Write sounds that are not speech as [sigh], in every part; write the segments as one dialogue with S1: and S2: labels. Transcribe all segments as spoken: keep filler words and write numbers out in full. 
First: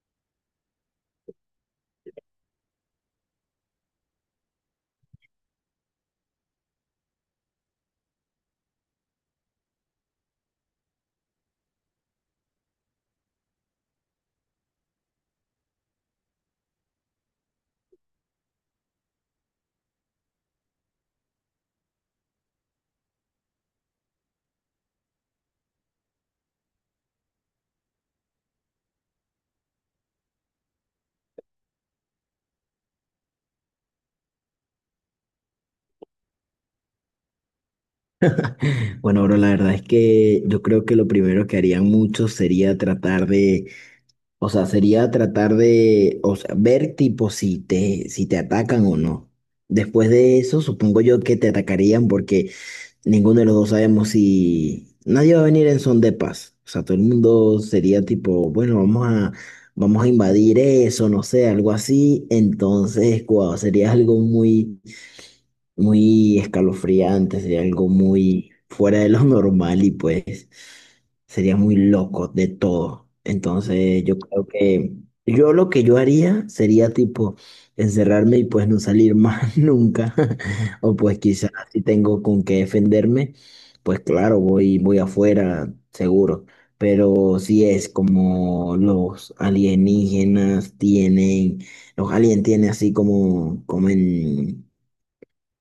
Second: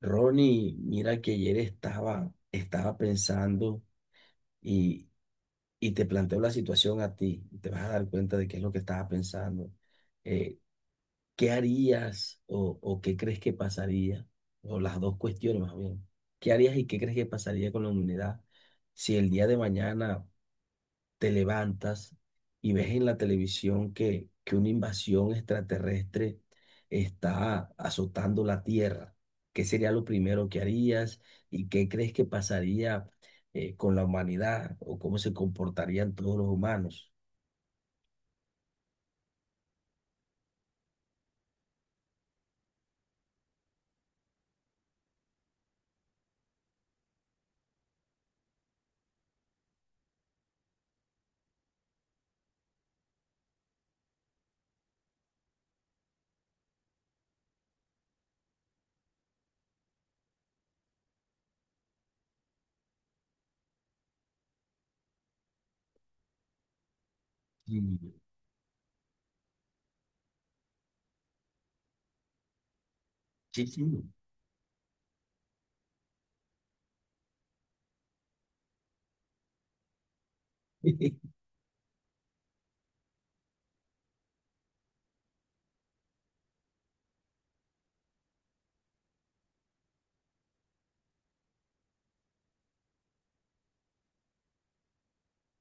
S1: Ronnie, mira que ayer estaba, estaba pensando y, y te planteo la situación a ti. Te vas a dar cuenta de qué es lo que estaba pensando. Eh, ¿Qué harías o, o qué crees que pasaría? O las dos cuestiones más bien. ¿Qué harías y qué crees que pasaría con la humanidad si el día de mañana te levantas y ves en la televisión que, que una invasión extraterrestre está azotando la Tierra? ¿Qué sería lo primero que harías y qué crees que pasaría eh, con la humanidad o cómo se comportarían todos los humanos?
S2: Bueno, bro, la verdad es que yo creo que lo primero que harían muchos sería tratar de, o sea, sería tratar de, o sea, ver tipo si te, si te atacan o no. Después de eso, supongo yo que te atacarían porque ninguno de los dos sabemos si nadie va a venir en son de paz. O sea, todo el mundo sería tipo, bueno, vamos a, vamos a invadir eso, no sé, algo así. Entonces, guau, sería algo muy muy escalofriante, sería
S1: Sí.
S2: algo muy fuera de lo normal y pues sería muy loco de todo.
S1: Sí, sí.
S2: Entonces yo creo que yo lo que yo haría sería tipo encerrarme y pues no salir más [laughs] nunca. [laughs] O pues
S1: [laughs]
S2: quizás si tengo con qué defenderme, pues claro, voy, voy afuera, seguro. Pero si es como los alienígenas tienen, los aliens tienen así como, como en,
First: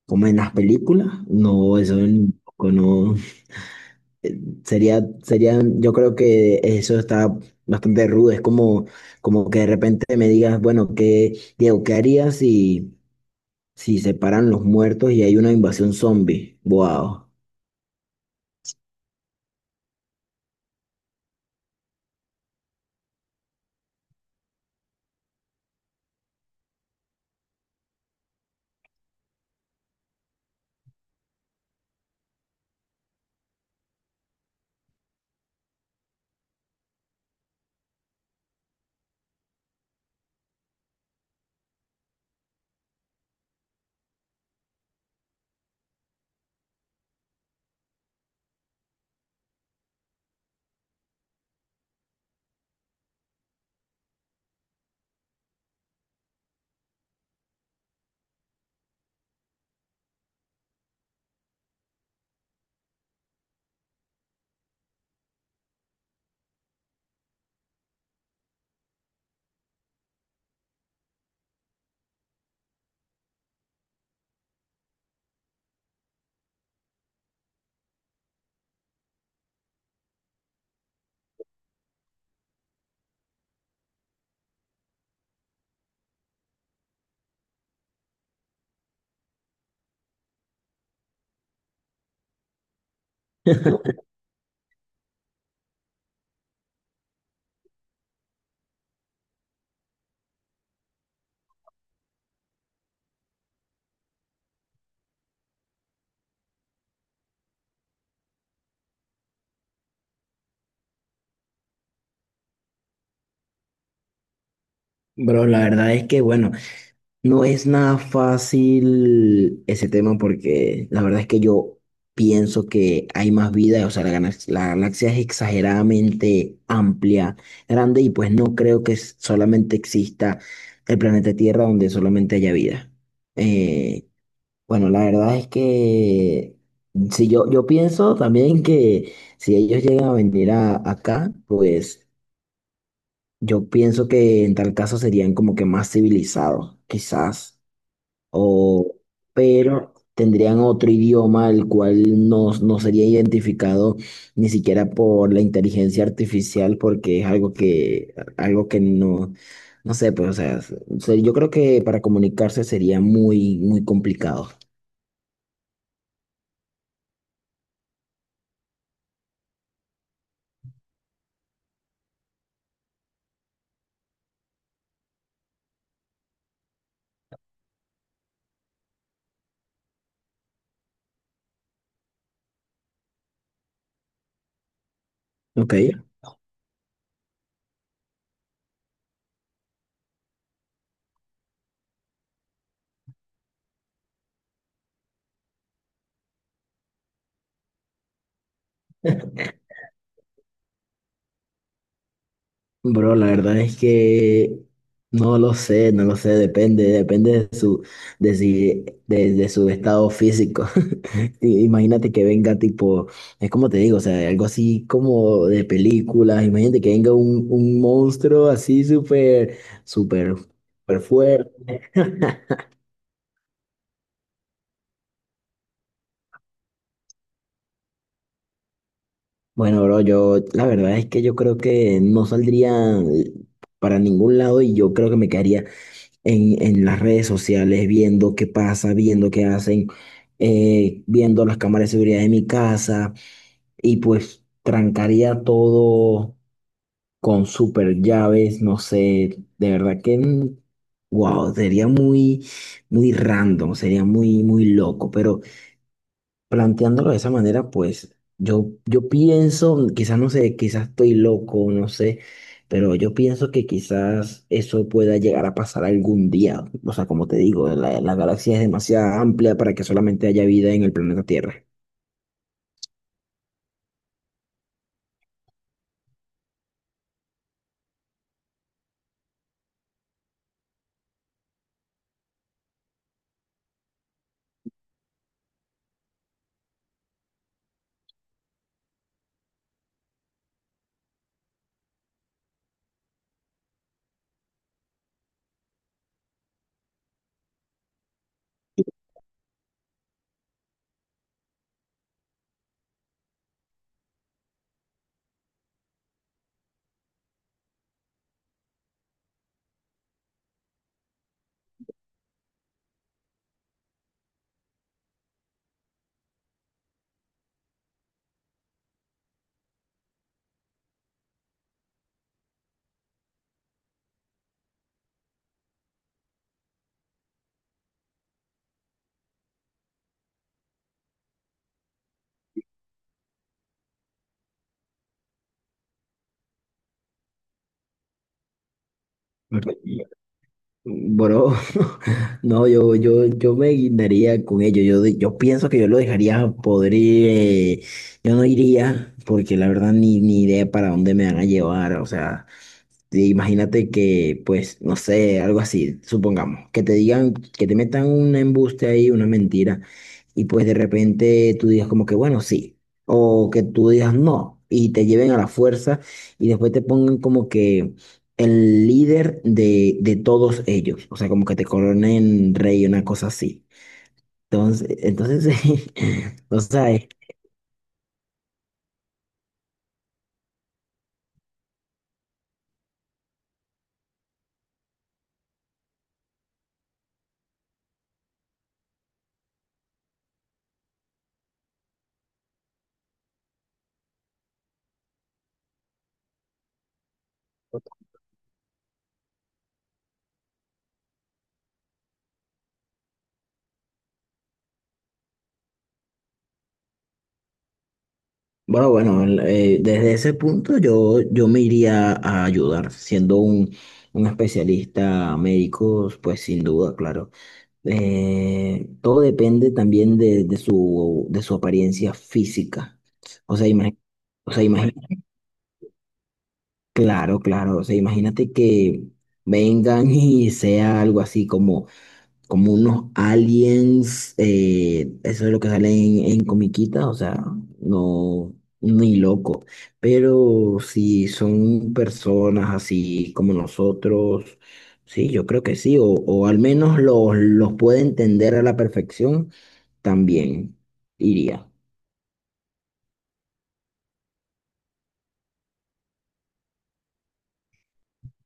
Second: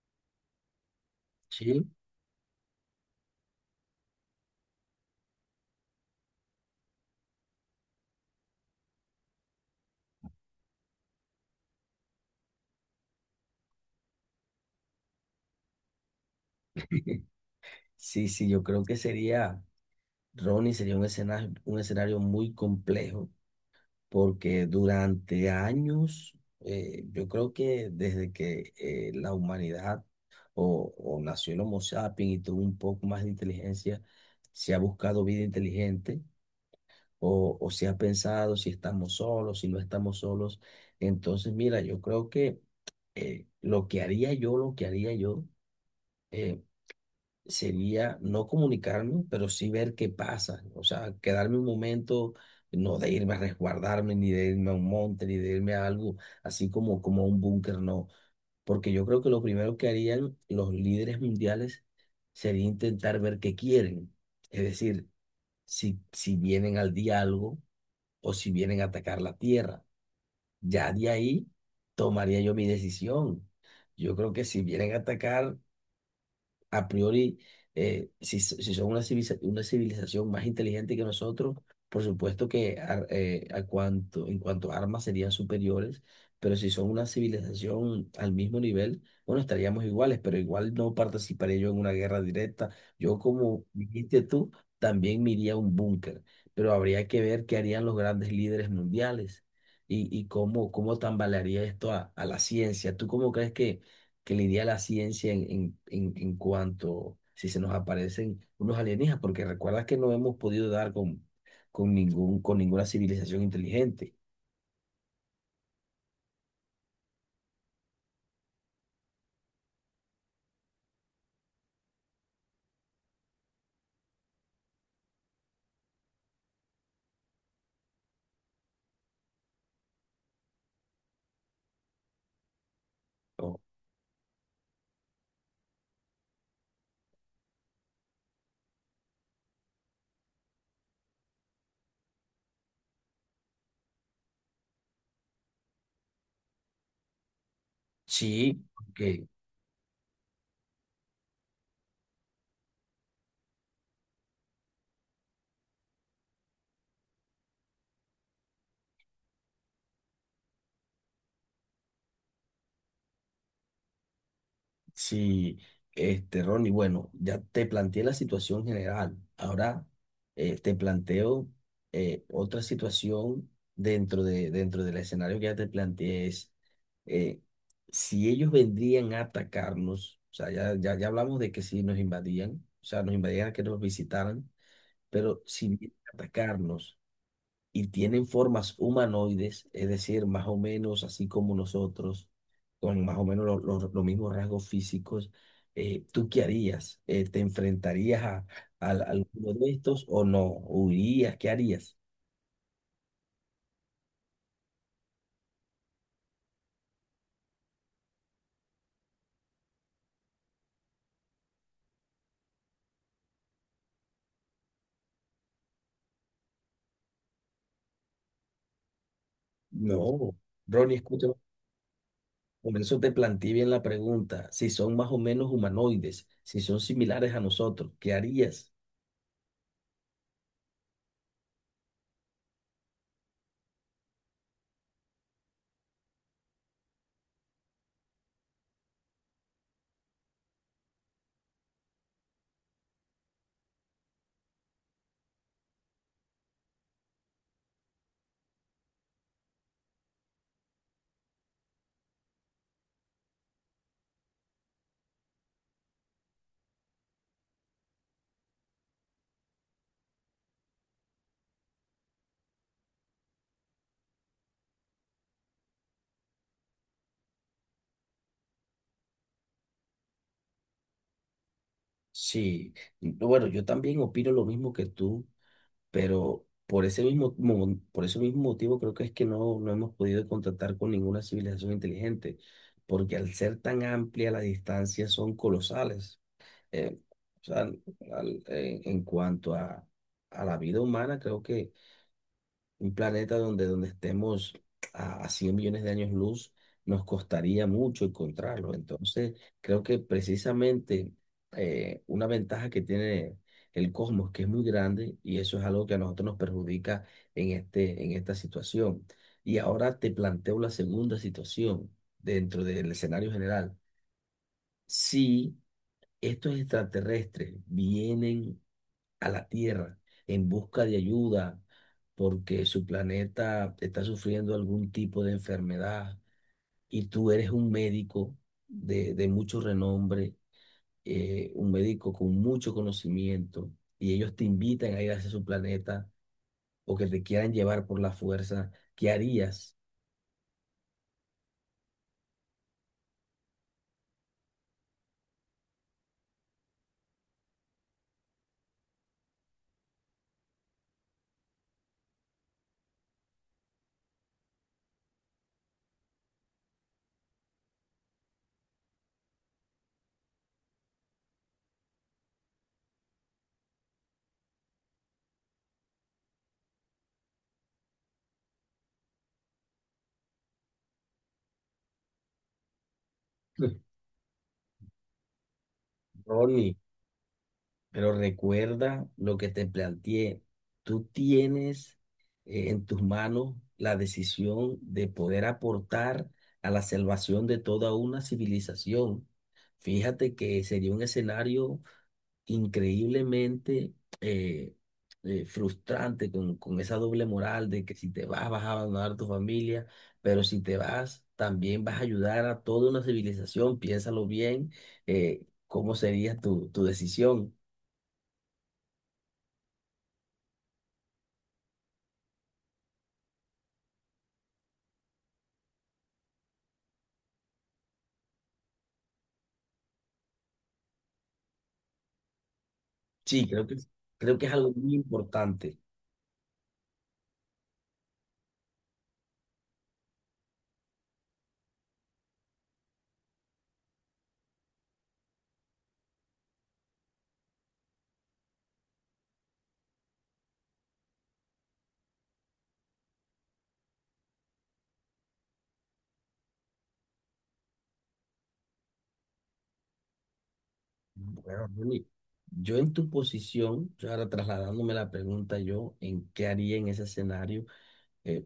S2: como en las películas, no,
S1: Sí.
S2: eso en- no eh, sería, sería, yo creo que eso está bastante rudo, es como, como que de repente me digas, bueno, ¿qué, ¿Diego, qué harías si, si se paran los muertos y hay una invasión zombie? Wow.
S1: Sí, sí, yo creo que sería, Ronnie, sería un escenario, un escenario muy complejo porque durante años, eh, yo creo que desde que eh, la humanidad o, o nació el Homo sapiens y tuvo un poco más de inteligencia, se ha buscado vida inteligente o, o se ha pensado si estamos solos, si no estamos solos. Entonces, mira, yo creo que eh, lo que haría yo, lo que haría yo, eh, sería no comunicarme, pero sí ver qué pasa. O sea, quedarme un momento, no de irme a resguardarme, ni de irme a un monte, ni de irme a algo así como, como a un búnker, no. Porque yo creo que lo primero que harían los líderes mundiales sería intentar ver qué quieren. Es decir, si, si vienen al diálogo o si vienen a atacar la tierra. Ya de ahí tomaría yo mi decisión. Yo creo que si vienen a atacar a priori, eh, si, so- si son una civiliza- una civilización más inteligente que nosotros, por supuesto que ar- eh, a cuanto, en cuanto a armas serían superiores, pero si son una civilización al mismo nivel, bueno, estaríamos iguales, pero igual no participaré yo en una guerra directa. Yo, como dijiste tú, también me iría a un búnker, pero habría que ver qué harían los grandes líderes mundiales. Y, y cómo, cómo tambalearía esto a, a la ciencia. ¿Tú cómo crees que que lidia la ciencia en, en, en, en cuanto si se nos aparecen unos alienígenas, porque recuerda que no hemos podido dar con, con, ningún, con ninguna civilización inteligente?
S2: Bro, la verdad es que, bueno, no es nada fácil ese tema porque la verdad es que yo pienso que hay más vida, o sea, la, galax- la galaxia es exageradamente amplia, grande y pues no creo que s- solamente exista el planeta Tierra donde solamente haya vida.
S1: ¿No?
S2: Eh, bueno, la verdad es que si yo, yo pienso también que si ellos llegan a venir a, acá, pues yo pienso que en tal caso serían como que más civilizados, quizás
S1: Sí.
S2: o,
S1: Ok.
S2: pero tendrían otro idioma el cual no, no sería identificado ni siquiera por la inteligencia artificial porque es algo que, algo que no, no sé, pues, o sea, se- yo creo que para comunicarse sería muy, muy complicado.
S1: Sí, este, Ronnie, bueno, ya te planteé la situación general. Ahora eh, te planteo eh, otra situación dentro de, dentro del escenario que ya te planteé es eh, si ellos vendrían a atacarnos, o sea, ya, ya, ya hablamos de que si nos invadían, o sea, nos invadían a que nos visitaran, pero si vienen
S2: Ok.
S1: a atacarnos y tienen formas humanoides, es decir, más o menos así como nosotros, con más o menos lo- lo- los mismos rasgos físicos, eh, ¿tú qué harías? Eh, ¿te enfrentarías a, a- a
S2: [laughs]
S1: alguno de estos o no? ¿Huirías? ¿Qué harías?
S2: Bro, la verdad es que no lo sé, no lo sé, depende, depende de su, de si- de de su estado físico. Sí, imagínate que venga tipo, es como te digo, o sea, algo así como de películas, imagínate que venga un, un monstruo así súper,
S1: No.
S2: súper,
S1: No, Ronnie,
S2: súper
S1: escúchame.
S2: fuerte.
S1: Por eso te planteé bien la pregunta, si son más o menos humanoides, si son similares a nosotros, ¿qué harías?
S2: Bueno, bro, yo la verdad es que yo creo que no saldría para ningún lado y yo creo que me quedaría en, en las redes sociales viendo qué pasa, viendo qué hacen, eh, viendo las cámaras de seguridad de mi casa y pues trancaría todo con super llaves, no sé, de verdad que, mm, wow, sería muy, muy random, sería muy, muy loco, pero planteándolo de esa manera, pues yo, yo pienso, quizás no sé, quizás estoy loco, no sé, pero yo pienso que quizás eso pueda llegar a pasar algún día, o sea, como te digo, la, la galaxia es demasiado amplia para que solamente haya vida en el planeta Tierra.
S1: Sí, bueno, yo también opino lo mismo que tú. Pero por ese mismo, mo- por ese mismo motivo creo que es que no, no hemos podido contactar con ninguna civilización inteligente, porque al ser tan amplia las distancias son colosales. Eh, o sea, al- en, en cuanto a, a la vida humana, creo que un planeta donde, donde estemos a, a cien millones de años luz, nos costaría mucho encontrarlo. Entonces, creo que precisamente eh, una ventaja que tiene el cosmos, que es muy grande, y eso es algo que a nosotros nos perjudica en este, en esta situación. Y ahora te planteo la segunda situación dentro del escenario general. Si estos extraterrestres vienen a la Tierra en busca de ayuda porque su planeta está sufriendo algún tipo de enfermedad y tú eres un médico de, de mucho renombre, eh, un médico con mucho conocimiento y ellos te invitan a ir hacia su planeta o que te quieran llevar por la fuerza, ¿qué
S2: Ok.
S1: harías?
S2: Bro, [laughs] no, yo, yo, yo me guindaría con ello. Yo, de- yo pienso que yo lo dejaría podrir. eh, yo no iría, porque la verdad ni, ni idea para dónde me van a llevar. O sea, sí, imagínate que, pues, no sé, algo así, supongamos, que te digan, que te metan un embuste ahí, una mentira, y pues de repente tú digas como que, bueno, sí, o que tú digas no, y te lleven a la fuerza, y después te pongan como que el líder de, de todos ellos, o sea, como que te coronen rey, una cosa así.
S1: [laughs]
S2: Entonces, entonces, [laughs] o
S1: Ronnie,
S2: sea, eh,
S1: pero recuerda lo que te planteé. Tú tienes eh, en tus manos la decisión de poder aportar a la salvación de toda una civilización. Fíjate que sería un escenario increíblemente eh, eh, frustrante con, con esa doble moral de que si te vas vas a abandonar tu familia, pero si te vas también vas a ayudar a toda una civilización. Piénsalo bien, eh, cómo sería tu, tu decisión.
S2: bueno, bueno, el- eh, desde ese punto yo, yo me iría a ayudar, siendo un, un especialista médico, pues sin duda, claro. Eh, todo depende también de, de su, de su apariencia física.
S1: Sí,
S2: O sea,
S1: creo que,
S2: imagínate,
S1: creo que
S2: o
S1: es
S2: sea,
S1: algo muy
S2: imagi-
S1: importante.
S2: claro, claro, o sea, imagínate que vengan [laughs] y sea algo así como como unos aliens, eh, eso es lo que sale en, en comiquita, o sea, no, ni loco, pero si son personas así como nosotros, sí, yo creo que sí, o, o al menos los, los puede entender a la perfección, también
S1: Bueno,
S2: iría.
S1: Ronnie, yo en tu posición, yo ahora trasladándome la pregunta, yo en qué haría en ese escenario, eh,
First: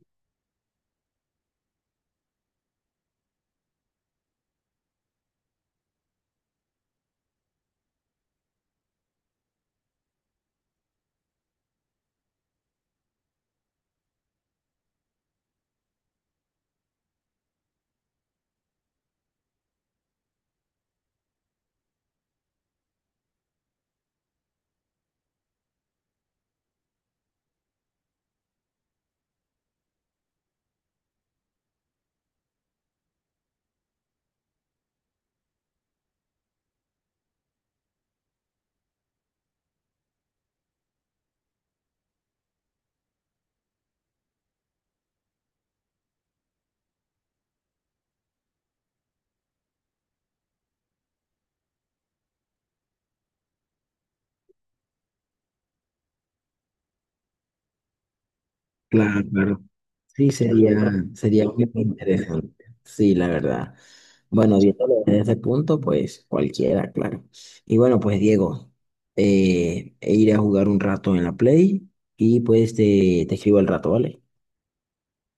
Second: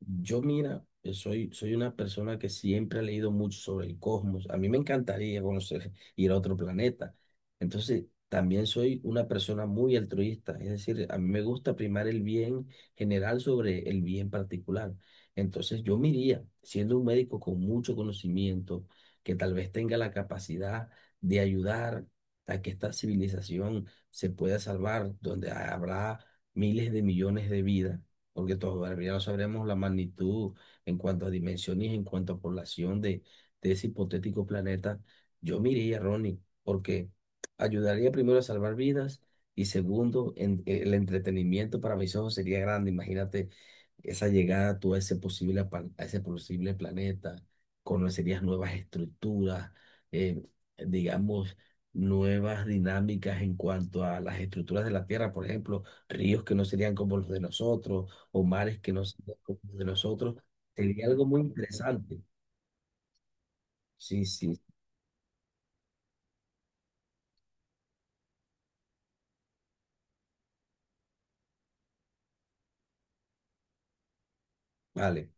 S1: yo mira, eh, soy, soy una persona que siempre ha leído mucho sobre el cosmos. A mí me encantaría conocer, [laughs] ir a otro planeta. Entonces, también soy una persona muy altruista. Es decir, a mí me gusta primar el bien general sobre el bien particular. Entonces, yo me iría, siendo un médico con mucho conocimiento, que tal vez tenga la capacidad de ayudar a que esta civilización se pueda salvar, donde habrá miles de millones de vidas porque todavía no sabremos la magnitud en cuanto a dimensiones, en cuanto a población de, de ese hipotético planeta, yo me iría, Ronnie, porque ayudaría primero a salvar vidas y segundo, en- el entretenimiento para mis ojos sería grande. Imagínate esa llegada tú a ese posible, pa- a ese posible planeta, conocerías nuevas estructuras, eh, digamos, nuevas dinámicas en cuanto a las estructuras de la Tierra, por ejemplo ríos que no serían como los de nosotros, o mares que no
S2: Claro,
S1: sean como
S2: claro.
S1: de
S2: Sí,
S1: nosotros,
S2: sería,
S1: sería algo muy
S2: sería muy
S1: interesante.
S2: interesante. Sí, la verdad.
S1: Sí,
S2: Bueno,
S1: sí,
S2: viéndolo desde ese punto, pues cualquiera, claro. Y bueno, pues Diego, eh, e iré a jugar un rato en la Play y pues te, te escribo al rato, ¿vale?
S1: vale.